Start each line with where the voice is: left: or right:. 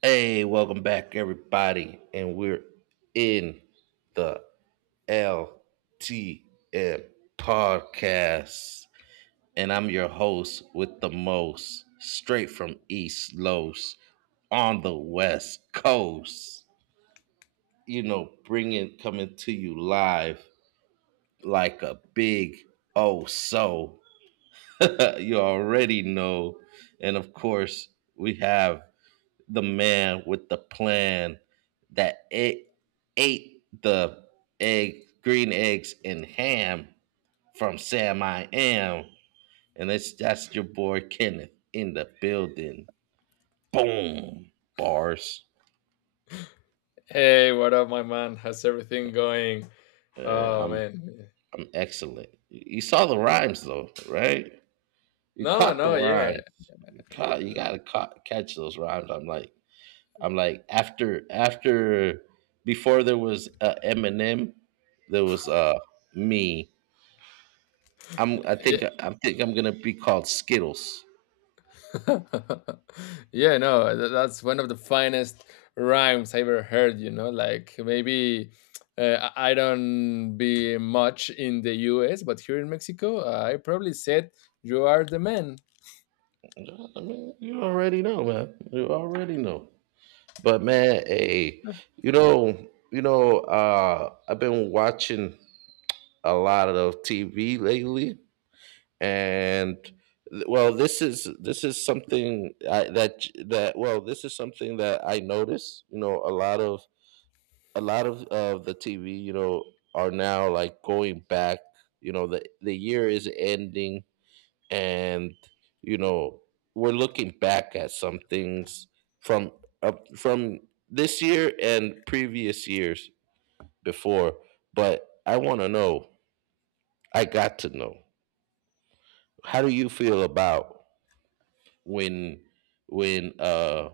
right: Hey, welcome back, everybody, and we're in the LTM podcast, and I'm your host with the most, straight from East Los, on the West Coast. You know, bringing coming to you live like a big oh so. You already know, and of course we have the man with the plan that it ate the egg, green eggs and ham from Sam I Am. And it's that's your boy Kenneth in the building. Boom. Bars.
left: Hey, what up, my man? How's everything going?
right: Uh,
left: Oh
right: I'm
left: man,
right: I'm excellent. You saw the rhymes, though, right? You
left: no,
right: caught the
left: no, yeah,
right: rhymes. You gotta catch those rhymes. I'm like after after before there was Eminem, there was me. I'm I
left: yeah,
right: think I think I'm gonna be called Skittles.
left: yeah. No, that's one of the finest rhymes I ever heard. You know, like maybe I don't be much in the U.S., but here in Mexico, I probably said you are the man.
right: I mean, you already know, man. You already know. But, man, hey, you know, you know, I've been watching a lot of TV lately, and well, this is something I, that that well, this is something that I notice. You know, a lot of the TV, you know, are now like going back. You know, the year is ending, and, you know, we're looking back at some things from from this year and previous years before. But I want to know. I got to know. How do you feel about when when uh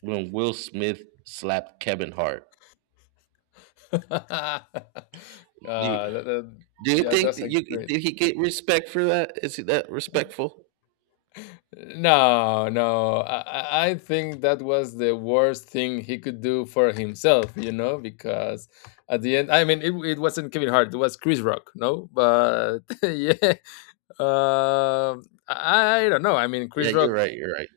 right: when Will Smith slapped Kevin Hart?
left: uh, that, that-
right: Do you
left: yeah,
right: think
left: that's
right: that
left: a
right: you
left: great.
right: did he get respect for that? Is he that respectful?
left: No, no. I think that was the worst thing he could do for himself, you know, because at the end, I mean, it wasn't Kevin Hart, it was Chris Rock, no? But yeah, I don't know. I mean,
right: Yeah,
left: Chris
right: you're
left: Rock
right: right. You're right.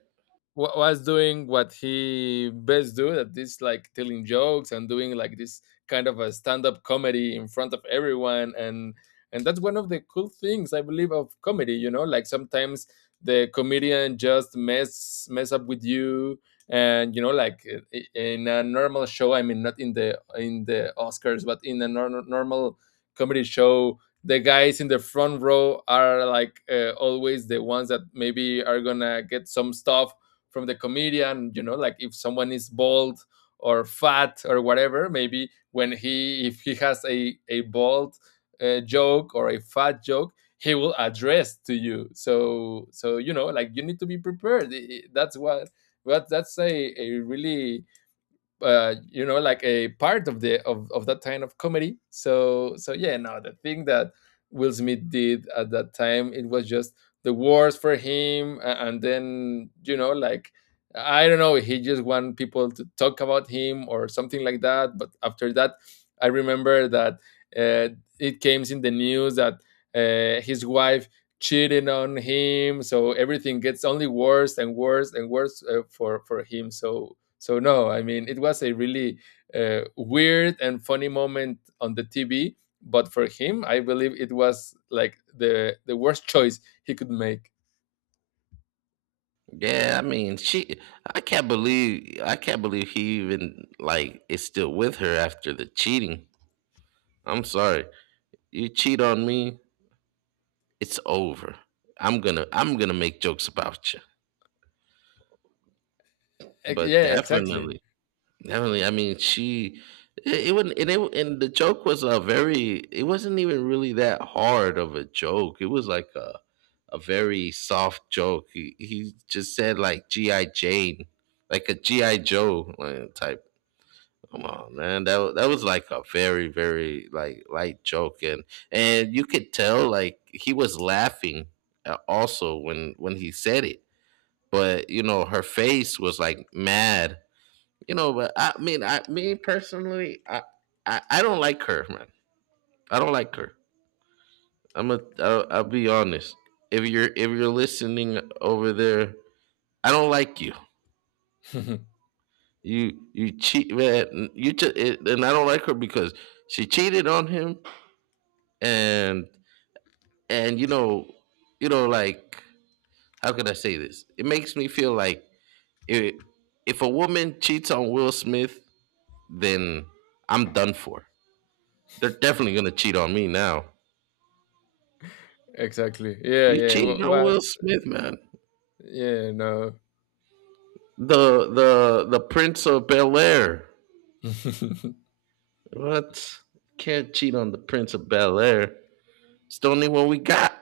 left: was doing what he best do that is like telling jokes and doing like this kind of a stand-up comedy in front of everyone, and that's one of the cool things I believe of comedy. You know, like sometimes the comedian just mess up with you, and you know, like in a normal show, I mean, not in the in the Oscars, but in a normal comedy show, the guys in the front row are like always the ones that maybe are gonna get some stuff from the comedian. You know, like if someone is bald or fat or whatever, maybe when he if he has a bald joke or a fat joke, he will address to you, so so you know like you need to be prepared. That's what that's a really you know, like a part of the of that kind of comedy. So so yeah, no, the thing that Will Smith did at that time, it was just the worst for him. And then, you know, like I don't know, he just want people to talk about him or something like that. But after that, I remember that uh, it came in the news that his wife cheating on him, so everything gets only worse and worse and worse for him. So so no, I mean, it was a really weird and funny moment on the TV. But for him, I believe it was like the worst choice he could make.
right: Yeah, I mean, she. I can't believe he even like is still with her after the cheating. I'm sorry. You cheat on me, it's over. I'm gonna make jokes about you. But
left: Yeah, exactly.
right: definitely. Definitely. I mean, she. It wouldn't, and it and the joke was a very. It wasn't even really that hard of a joke. It was like a very soft joke. He just said like GI Jane, like a GI Joe, like, type. Come on, man. That was like a very, very like light joke, and you could tell like he was laughing, also when he said it. But, you know, her face was like mad, you know. But I mean, I me personally, I don't like her, man. I don't like her. I'll be honest. If you're listening over there, I don't like you. You cheat, man. You just and I don't like her because she cheated on him, and, you know, like, how could I say this? It makes me feel like, if a woman cheats on Will Smith, then I'm done for. They're definitely gonna cheat on me now.
left: Exactly. Yeah,
right: You
left: yeah.
right: cheating
left: What?
right: on
left: What?
right: Will Smith, man.
left: Yeah, no.
right: The Prince of Bel Air. What? Can't cheat on the Prince of Bel Air. It's the only one we got,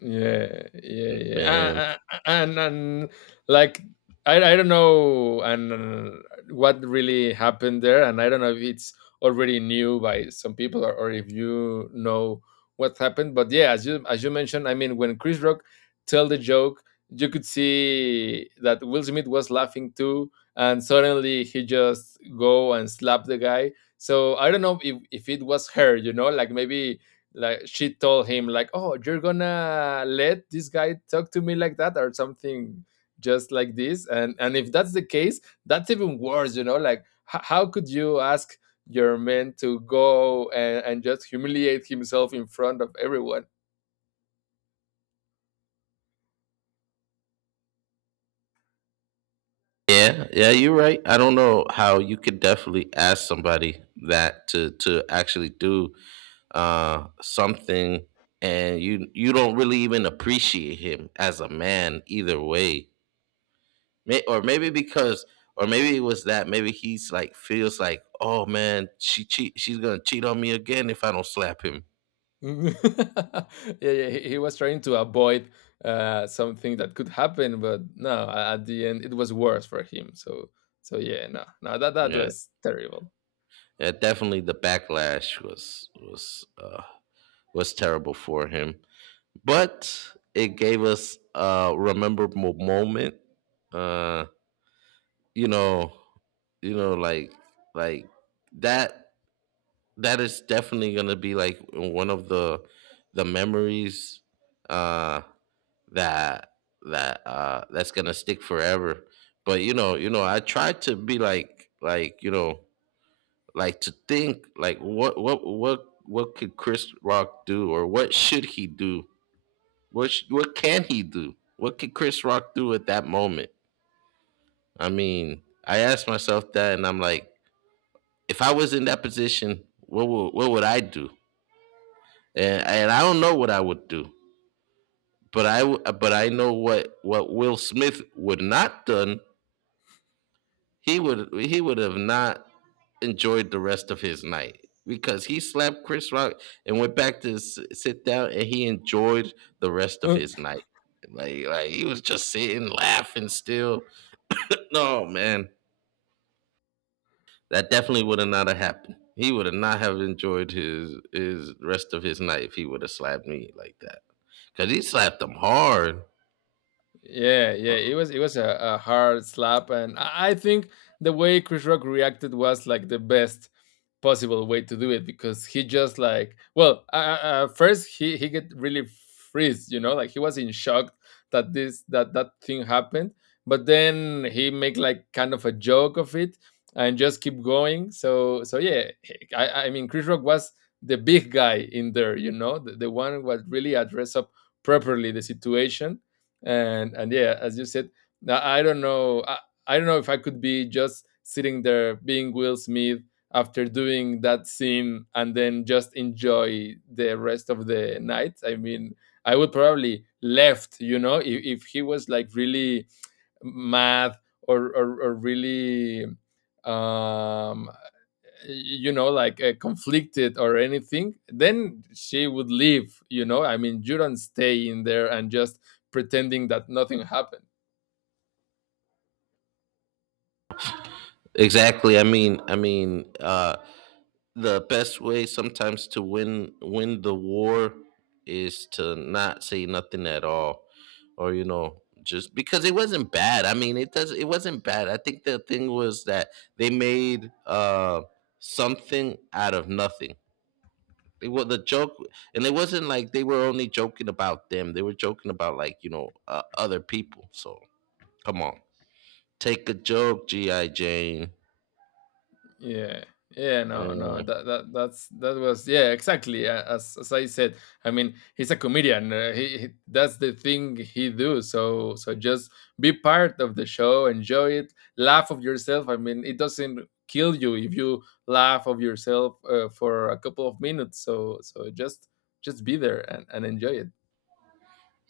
left: Yeah, yeah, yeah.
right: man.
left: And like I don't know, and what really happened there, and I don't know if it's already new by some people, or if you know what happened. But yeah, as you mentioned, I mean, when Chris Rock tell the joke, you could see that Will Smith was laughing too, and suddenly he just go and slap the guy. So I don't know if it was her, you know, like maybe like she told him like, oh, you're gonna let this guy talk to me like that or something just like this. And if that's the case, that's even worse. You know, like how could you ask your man to go and just humiliate himself in front of everyone.
right: Yeah, yeah, you're right. I don't know how you could definitely ask somebody that to actually do something, and you don't really even appreciate him as a man either way. May, or maybe because, or maybe it was that. Maybe he's like feels like, oh, man, she cheat. She's gonna cheat on me again if I don't slap him.
left: Yeah, yeah, he was trying to avoid something that could happen, but no, at the end it was worse for him. So so yeah, no, no, that that
right: Yeah,
left: was terrible.
right: yeah, definitely the backlash was, was terrible for him, but it gave us a rememberable moment. Uh, you know, like, like that. That is definitely gonna be like one of the memories. Uh that that's gonna stick forever. But, you know, I try to be like, to think like, what could Chris Rock do, or what should he do? What can he do? What could Chris Rock do at that moment? I mean, I asked myself that, and I'm like, if I was in that position, what would I do? And, I don't know what I would do, but but I know what Will Smith would not done. He would have not enjoyed the rest of his night, because he slapped Chris Rock and went back to sit down, and he enjoyed the rest of his night. Like he was just sitting laughing still. No, man, that definitely would have not have happened. He would have not have enjoyed his, rest of his night if he would have slapped me like that. 'Cause he slapped him hard.
left: Yeah, yeah, it was a hard slap, and I think the way Chris Rock reacted was like the best possible way to do it, because he just like, well, first he get really freeze, you know, like he was in shock that this that that thing happened, but then he make like kind of a joke of it and just keep going. So so yeah, I mean Chris Rock was the big guy in there, you know, the one who was really address up properly the situation. And yeah, as you said, now I don't know. I don't know if I could be just sitting there being Will Smith after doing that scene and then just enjoy the rest of the night. I mean, I would probably left, you know, if he was like really mad or really um you know, like conflicted or anything, then she would leave. You know, I mean, you don't stay in there and just pretending that nothing happened.
right: Exactly. I mean, the best way sometimes to win the war is to not say nothing at all, or, you know, just because it wasn't bad. I mean, it wasn't bad. I think the thing was that they made, something out of nothing. It was the joke, and it wasn't like they were only joking about them; they were joking about, like, you know, other people. So come on, take a joke, GI Jane.
left: Yeah. Yeah, no, no, that that that's that was yeah, exactly. As I said, I mean, he's a comedian. He that's the thing he do. So so just be part of the show, enjoy it, laugh of yourself. I mean, it doesn't kill you if you laugh of yourself for a couple of minutes. So so just be there and enjoy it.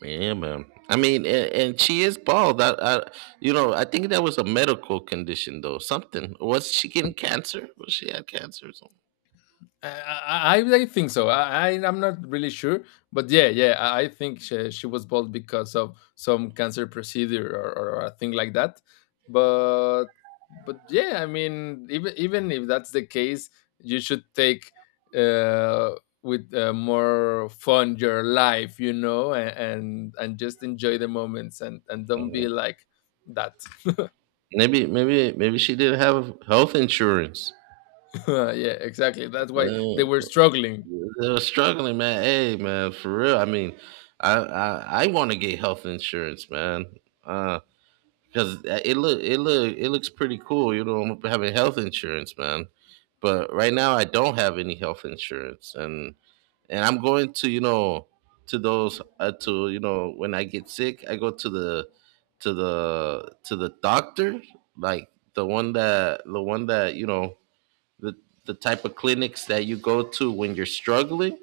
right: Yeah, man. I mean, and, she is bald. You know, I think that was a medical condition, though. Something. Was she getting cancer? Was she had cancer or something?
left: I think so. I'm not really sure, but yeah, yeah. I think she was bald because of some cancer procedure, or a thing like that. But but yeah, I mean, even even if that's the case, you should take uh with more fun your life, you know, and just enjoy the moments, and don't be like that.
right: Maybe, maybe, maybe she didn't have health insurance.
left: Yeah, exactly.
right: Uh,
left: That's why they were
right: they
left: struggling.
right: were struggling, man. Hey, man, for real. I mean, I want to get health insurance, man. Uh, because it looks pretty cool, you know, having health insurance, man. But right now, I don't have any health insurance, and I'm going to you know to those to you know when I get sick, I go to the, to the doctor, like the one that, you know, the the type of clinics that you go to when you're struggling.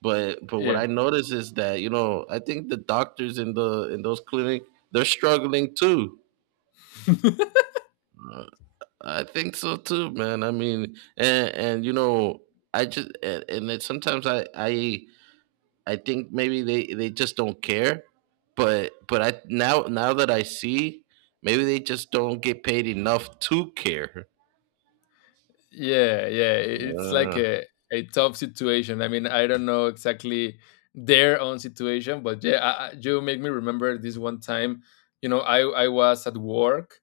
right: But, what
left: Yeah.
right: I notice is that, you know, I think the doctors in the, in those clinic, they're struggling too. Uh, I think so too, man. I mean, and you know, I just and it, sometimes I think maybe they just don't care, but, I now that I see, maybe they just don't get paid enough to care.
left: Yeah, yeah, it's like
right: Uh,
left: a tough situation. I mean, I don't know exactly their own situation, but yeah, you make me remember this one time. You know, I was at work.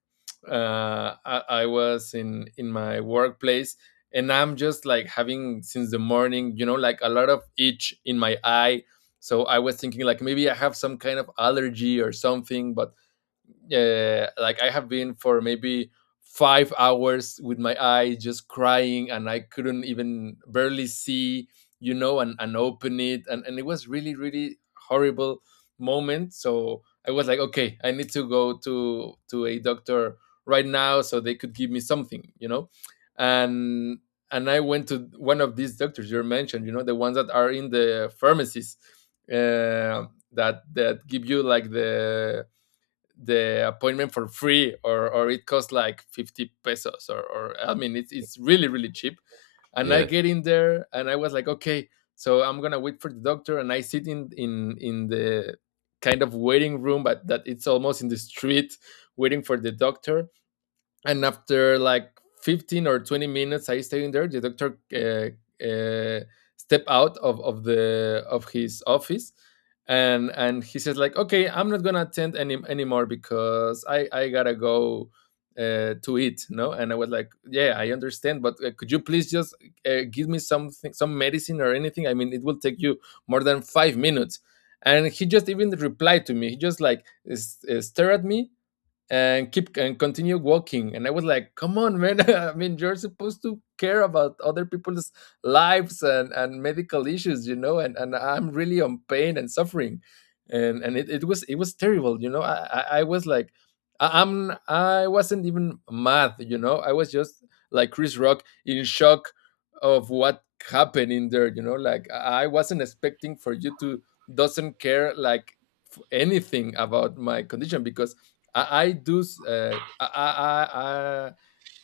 left: I was in my workplace, and I'm just like having since the morning. You know, like a lot of itch in my eye. So I was thinking like maybe I have some kind of allergy or something, but like I have been for maybe 5 hours with my eye just crying, and I couldn't even barely see, you know, and open it, and it was really really horrible moment. So I was like, okay, I need to go to a doctor right now so they could give me something, you know, and and I went to one of these doctors you mentioned, you know, the ones that are in the pharmacies that that give you like the appointment for free, or it costs like 50 pesos, or I mean it's really really cheap. And I
right: yeah,
left: get in there and I was like, okay, so I'm gonna wait for the doctor. And I sit in the kind of waiting room, but that it's almost in the street, waiting for the doctor. And after like 15 or 20 minutes I staying there, the doctor uh, step out of the of his office, and he says like, okay, I'm not gonna attend any anymore because I gotta go to eat, no? And I was like, yeah, I understand, but could you please just give me something, some medicine or anything. I mean, it will take you more than 5 minutes. And he just even replied to me, he just like stared at me and keep and continue walking. And I was like, come on, man. I mean, you're supposed to care about other people's lives and medical issues, you know. And I'm really on pain and suffering. And it, it was terrible. You know, I was like I wasn't even mad. You know, I was just like Chris Rock in shock of what happened in there. You know, like I wasn't expecting for you to doesn't care like anything about my condition, because I do. Uh, I, I, I,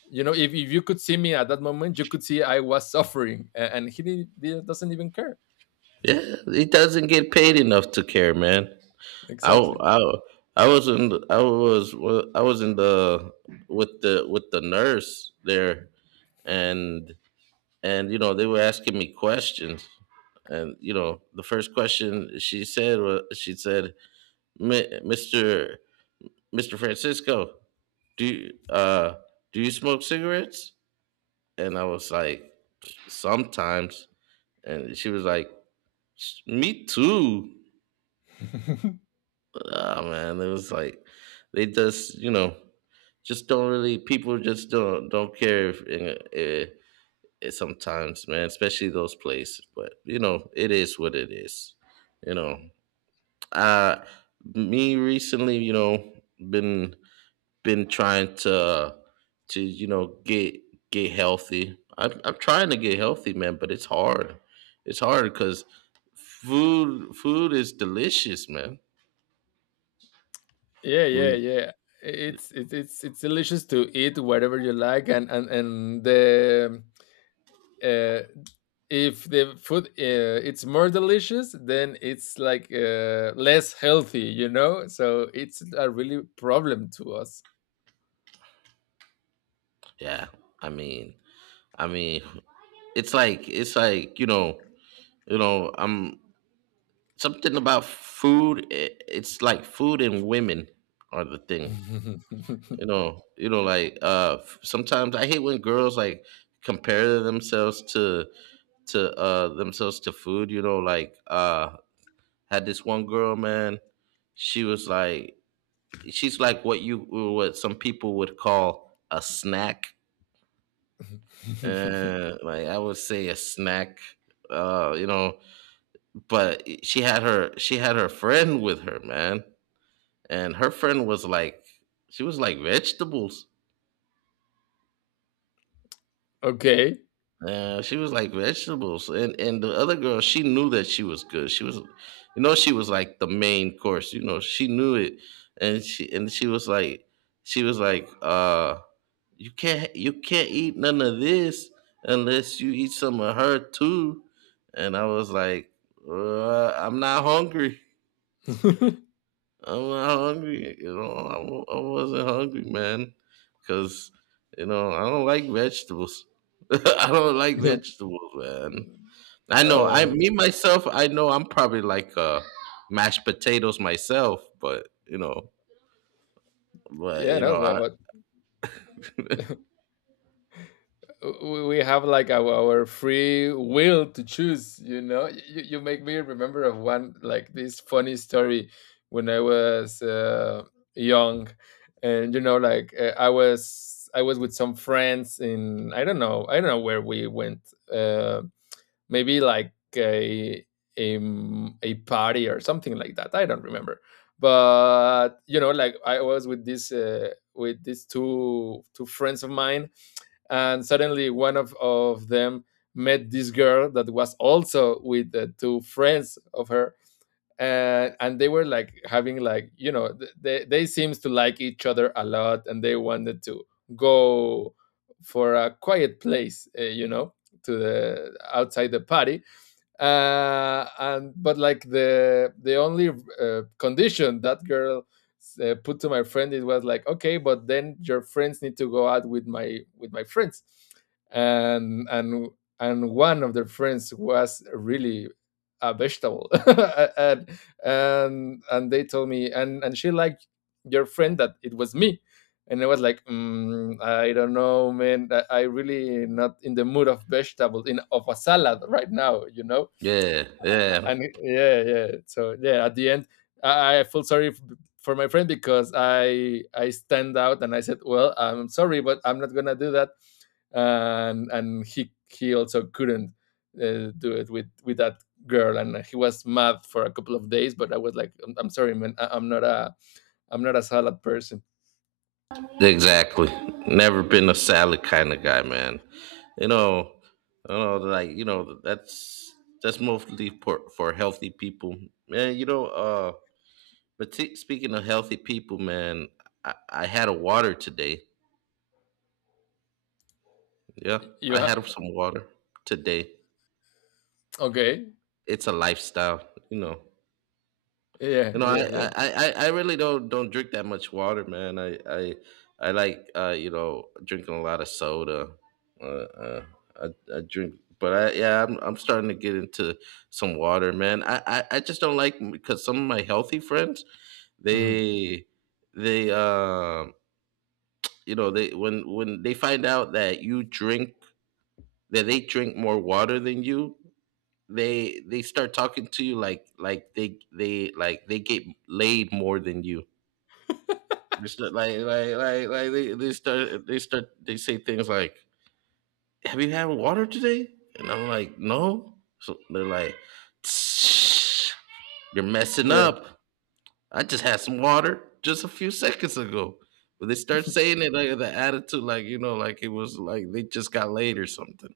left: you know, if you could see me at that moment, you could see I was suffering, and he doesn't even care.
right: yeah, he doesn't get paid enough to care, man. I w-
left: Exactly.
right: I w- I was in the- I was I was in the, with the nurse there, and you know, they were asking me questions, and, you know, the first question she said, "Mi- Mr. Francisco, do you uh do you smoke cigarettes?" And I was like, "Sometimes." And she was like, Me too." Ah, man, it was like they just, you know, just don't really, people just don't care if, eh, eh, it sometimes, man, especially those places. But, you know, it is what it is. You know, uh, me recently, you know, been been trying to, you know, get healthy. I'm trying to get healthy, man, but it's hard. It's hard because food is delicious, man.
left: Yeah, yeah,
right: When,
left: yeah. It's delicious to eat whatever you like, and the uh, if the food it's more delicious, then it's like less healthy, you know. So it's a really problem to us.
right: yeah, I mean, I mean, it's like, I'm, something about food, it's like food and women are the thing. You know, like, sometimes I hate when girls like compare themselves to food. You know, like, had this one girl, man. she was like she's like, what you, what some people would call a snack. Like, I would say a snack, you know. But she had her friend with her, man. And her friend was like, vegetables.
left: Okay.
right: Yeah, she was like vegetables, and the other girl, she knew that she was good. She was, you know, she was like the main course. You know, she knew it, and she was like, she was like, uh, you can't, eat none of this unless you eat some of her too. And I was like, I'm not hungry. I'm not hungry. You know, I wasn't hungry, man, because, you know, I don't like vegetables. I don't like
left: Yeah.
right: vegetables, man. I know.
left: Oh
right: I, me myself. I know. I'm probably like, mashed potatoes myself, but, you know, but,
left: yeah,
right: you
left: no,
right: know, I
left: but we have like our free will to choose, you know. You make me remember of one like this funny story when I was young. And you know, like I was with some friends in, I don't know where we went, uh, maybe like a party or something like that, I don't remember. But you know, like I was with this with these two friends of mine, and suddenly one of them met this girl that was also with the two friends of her. And they were like having, like, you know, they seems to like each other a lot, and they wanted to go for a quiet place, you know, to the outside the party. And but like the only condition that girl put to my friend, it was like, okay, but then your friends need to go out with my, with my friends. And and and one of their friends was really a vegetable and and they told me, and she liked your friend that it was me. And I was like, I don't know, man, I really not in the mood of vegetable in of a salad right now, you know.
right: yeah, yeah,
left: And yeah, yeah. So yeah, at the end, I feel sorry for my friend, because I stand out and I said, well, I'm sorry, but I'm not gonna do that. And he also couldn't do it with that girl, and he was mad for a couple of days. But I was like, I'm sorry, man, I, I'm not a salad person.
right: exactly. Never been a salad kind of guy, man. You know, like, you know, that's mostly for, healthy people, man. But see, speaking of healthy people, man, I had a water today. Yeah,
left: You
right: I
left: have
right: had some water today.
left: okay,
right: It's a lifestyle, you know.
left: yeah,
right: You know,
left: yeah,
right: I
left: yeah,
right: I, I, I really don't drink that much water, man. I like, you know, drinking a lot of soda. Uh, uh, I, I drink, but I yeah, I'm starting to get into some water, man. I just don't like because some of my healthy friends
left: hmm
right: they they they when they find out that you drink that they drink more water than you, they start talking to you like they like they get laid more than you. They start like they start they start they say things like, have you had water today? And I'm like, no. So they're like, "Tsh, you're messing
left: yeah.
right: up. I just had some water just a few seconds ago." But they start saying it like, the attitude, like, like it was like they just got laid or something.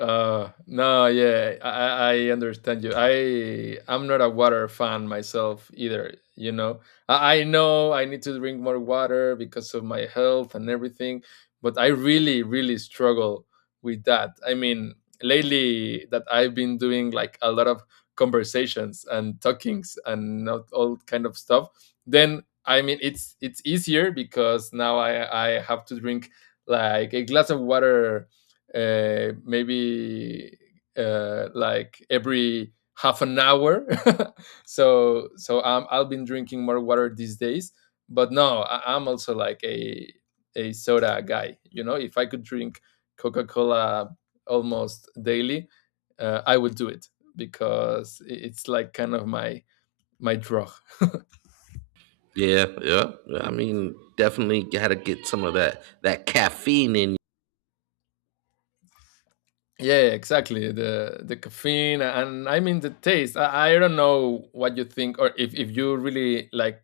left: No, yeah, I understand you. I'm not a water fan myself either. You know, I know I need to drink more water because of my health and everything, but I really, really struggle with that. I mean, lately that I've been doing like a lot of conversations and talkings and not all kind of stuff. Then I mean, it's easier because now I have to drink like a glass of water, maybe like every half an hour. So I'm I've been drinking more water these days. But no, I, I'm also like a soda guy. You know, if I could drink Coca Cola almost daily, I would do it because it's like kind of my my drug.
right: Yeah, yeah, yeah, I mean, definitely got to get some of that caffeine in.
left: Yeah, exactly. The caffeine and I mean the taste. I don't know what you think, or if you really like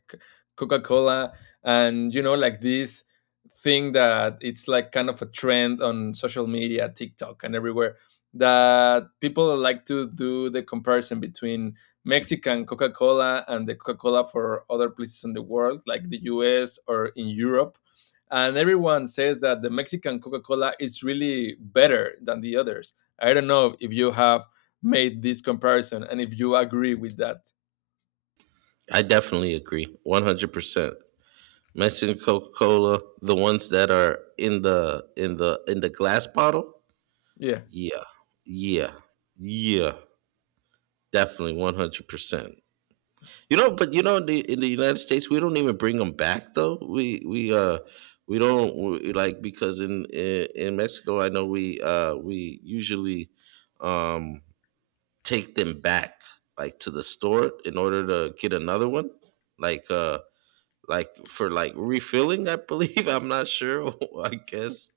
left: Coca-Cola, and you know, like this thing that it's like kind of a trend on social media, TikTok and everywhere, that people like to do the comparison between Mexican Coca-Cola and the Coca-Cola for other places in the world, like the US or in Europe, and everyone says that the Mexican Coca-Cola is really better than the others. I don't know if you have made this comparison and if you agree with that.
right: I definitely agree, 100%. Mexican Coca-Cola, the ones that are in the glass bottle.
left: Yeah.
right: Yeah, yeah, yeah, definitely 100%. You know, but you know, in the United States, we don't even bring them back though. We don't we, like because in Mexico, I know we usually um take them back, like to the store, in order to get another one. Like uh like for like refilling, I believe. I'm not sure, I guess.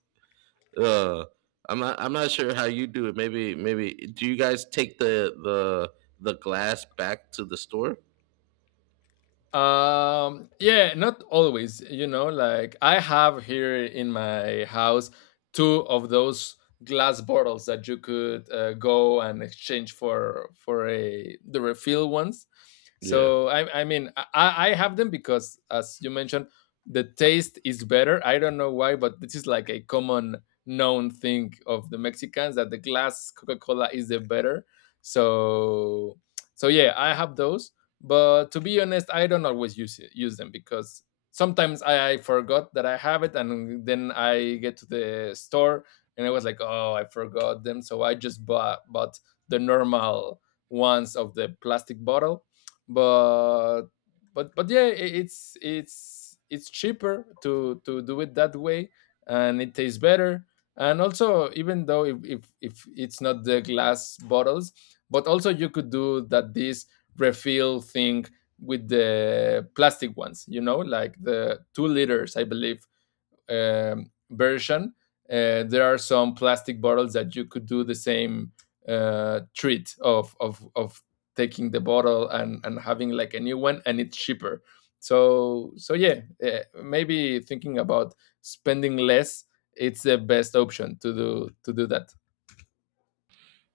right: uh I'm not sure how you do it. Maybe, do you guys take the glass back to the store?
left: Yeah, not always, you know, like I have here in my house two of those glass bottles that you could go and exchange for a the refill ones.
right: Yeah.
left: So I mean I have them because, as you mentioned, the taste is better. I don't know why, but this is like a common known thing of the Mexicans, that the glass Coca-Cola is the better. So so yeah, I have those, but to be honest, I don't always use it, use them, because sometimes I forgot that I have it, and then I get to the store and I was like, oh, I forgot them, so I just bought the normal ones of the plastic bottle. But but yeah, it's it's cheaper to do it that way, and it tastes better. And also, even though if it's not the glass bottles, but also you could do that this refill thing with the plastic ones, you know, like the 2 liters, I believe, version. There are some plastic bottles that you could do the same treat of taking the bottle and having like a new one, and it's cheaper. So so yeah, maybe thinking about spending less, it's the best option to do that.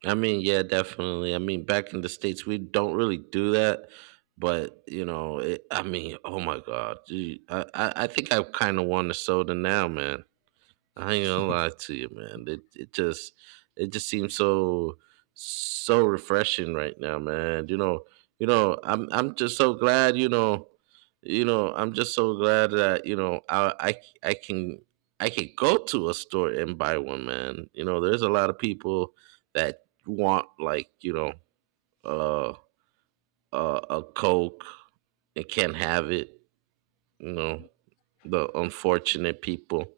right: I mean, yeah, definitely. I mean, back in the States, we don't really do that. But, you know, it, I mean, oh my God. Gee, I think I kind of want a soda now, man. I ain't gonna lie to you, man. It just, it just seems so so refreshing right now, man. You know, I'm just so glad, you know, I'm just so glad that, you know, I can, I can go to a store and buy one, man. You know, there's a lot of people that want, like, you know, uh a Coke and can't have it, you know, the unfortunate people,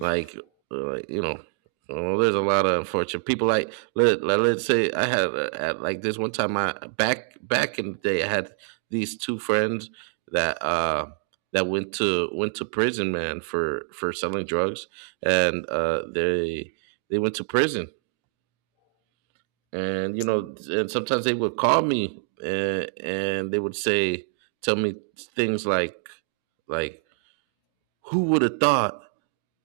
right: like, you know, well, there's a lot of unfortunate people. Like, let us say, I had like this one time. I, back in the day, I had these two friends that went to prison, man, for selling drugs, and they went to prison, and you know, and sometimes they would call me, and they would say, tell me things like, who would have thought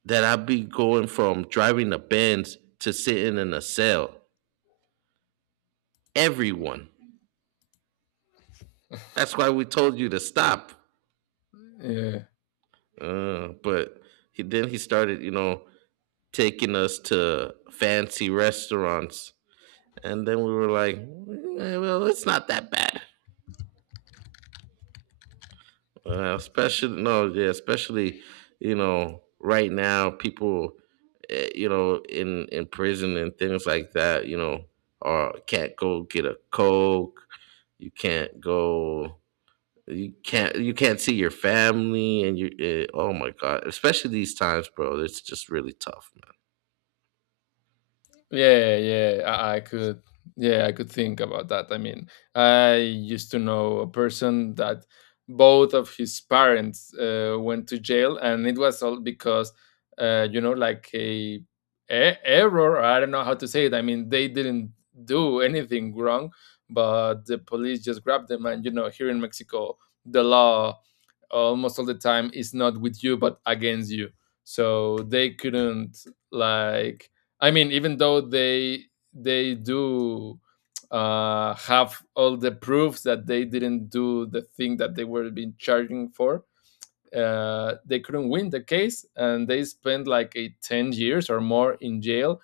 right: that I be going from driving a Benz to sitting in a cell. Everyone. That's why we told you to stop.
left: Yeah.
right: But then he started, you know, taking us to fancy restaurants, and then we were like, "Eh, well, it's not that bad." Especially no, yeah, especially, you know, right now, people, you know, in prison and things like that, you know, are, can't go get a Coke. You can't go. You can't. You can't see your family. And you, oh my God! Especially these times, bro. It's just really tough, man.
left: Yeah, yeah, I could. Yeah, I could think about that. I mean, I used to know a person that both of his parents went to jail, and it was all because, you know, like a, error. I don't know how to say it. I mean, they didn't do anything wrong, but the police just grabbed them. And you know, here in Mexico, the law almost all the time is not with you, but against you. So they couldn't like, I mean, even though they do have all the proofs that they didn't do the thing that they were being charging for, they couldn't win the case, and they spent like a 10 years or more in jail.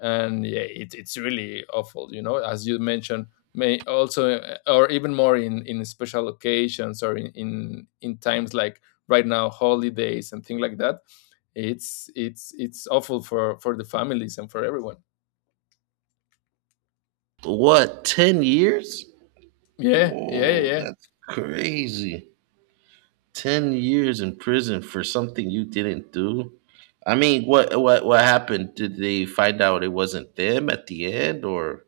left: And yeah, it, it's really awful, you know. As you mentioned, may also or even more in special occasions or in times like right now, holidays and things like that, it's awful for the families and for everyone.
right: What, 10 years?
left: Yeah, yeah, yeah.
right: Whoa,
left: yeah.
right: that's crazy. 10 years in prison for something you didn't do. I mean, what what happened? Did they find out it wasn't them at the end? Or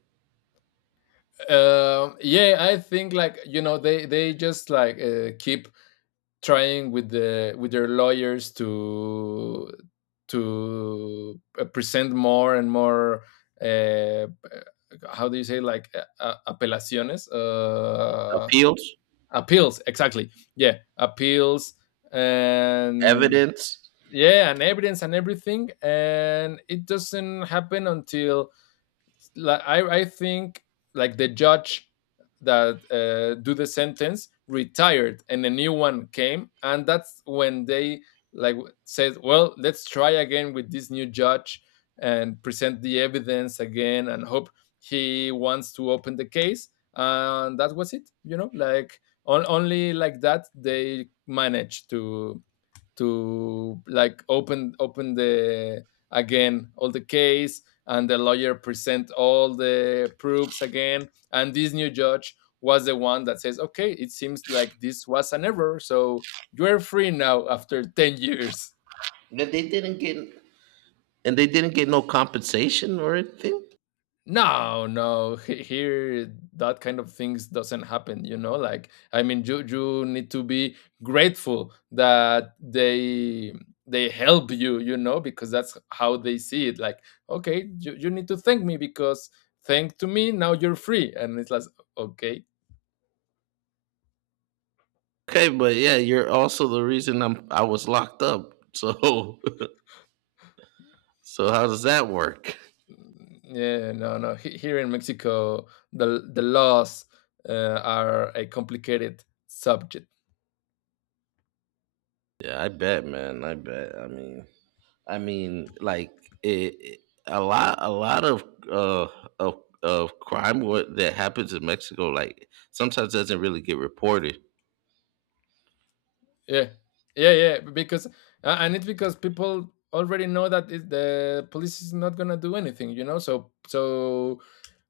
left: Yeah, I think, like, you know, they just like keep trying with the with their lawyers to present more and more. Uh, how do you say, like apelaciones?
right: appeals,
left: Appeals, exactly. Yeah, appeals and
right: evidence,
left: yeah, and evidence and everything, and it doesn't happen until like I think like the judge that do the sentence retired, and a new one came, and that's when they, like, said, well, let's try again with this new judge and present the evidence again and hope he wants to open the case. And that was it, you know, like on, only like that they managed to like open the again all the case, and the lawyer present all the proofs again, and this new judge was the one that says, okay, it seems like this was an error, so you're free now after 10 years.
right: that they didn't get? And they didn't get no compensation or anything?
left: No, no, here that kind of things doesn't happen, you know. Like, I mean, you need to be grateful that they help you, you know, because that's how they see it, like, okay, you need to thank me, because thank to me now you're free, and it's like, okay.
right: Okay, but yeah, you're also the reason I'm, I was locked up, so, so how does that work?
left: Yeah, no, no, here in Mexico the laws are a complicated subject.
right: Yeah, I bet, man, I bet. I mean, I mean, like, it- a a lot of uh, of crime what that happens in Mexico, like, sometimes doesn't really get reported.
left: Yeah, yeah, yeah. Because and it's because people already know that, it, the police is not gonna do anything, you know. So so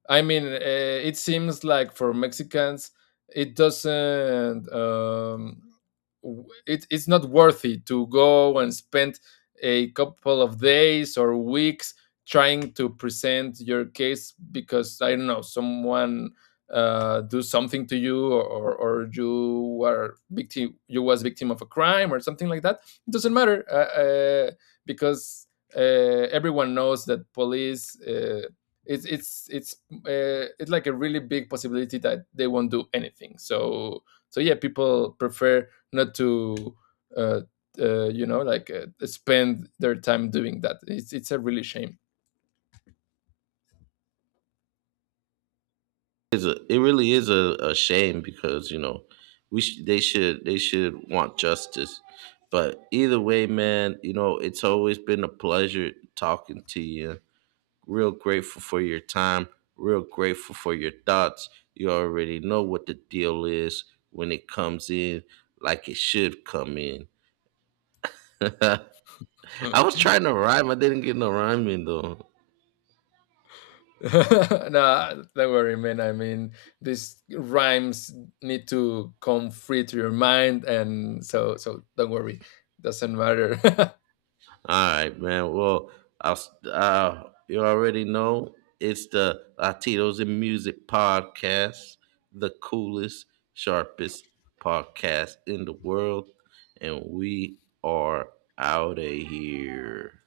left: I mean, it seems like for Mexicans, it doesn't. It, it's not worthy to go and spend a couple of days or weeks trying to present your case because I don't know someone do something to you, or, you were victim, you was victim of a crime or something like that. It doesn't matter because uh, everyone knows that police. It's it's like a really big possibility that they won't do anything. So so yeah, people prefer not to uh, you know, like spend their time doing that. It's a really shame.
right: Is a, it really is a shame, because you know, they should, want justice. But either way, man, you know, it's always been a pleasure talking to you. Real grateful for your time, real grateful for your thoughts. You already know what the deal is. When it comes in, like it should come in. I
left: Uh.
right: was trying to rhyme, I didn't get no rhyme in though.
left: Nah, don't worry, man. I mean, these rhymes need to come free to your mind, and so so don't worry, doesn't matter.
right: All right, man. Well, I'll, you already know, it's the Latinos in Music podcast, the coolest, sharpest podcast in the world, and we are out of here.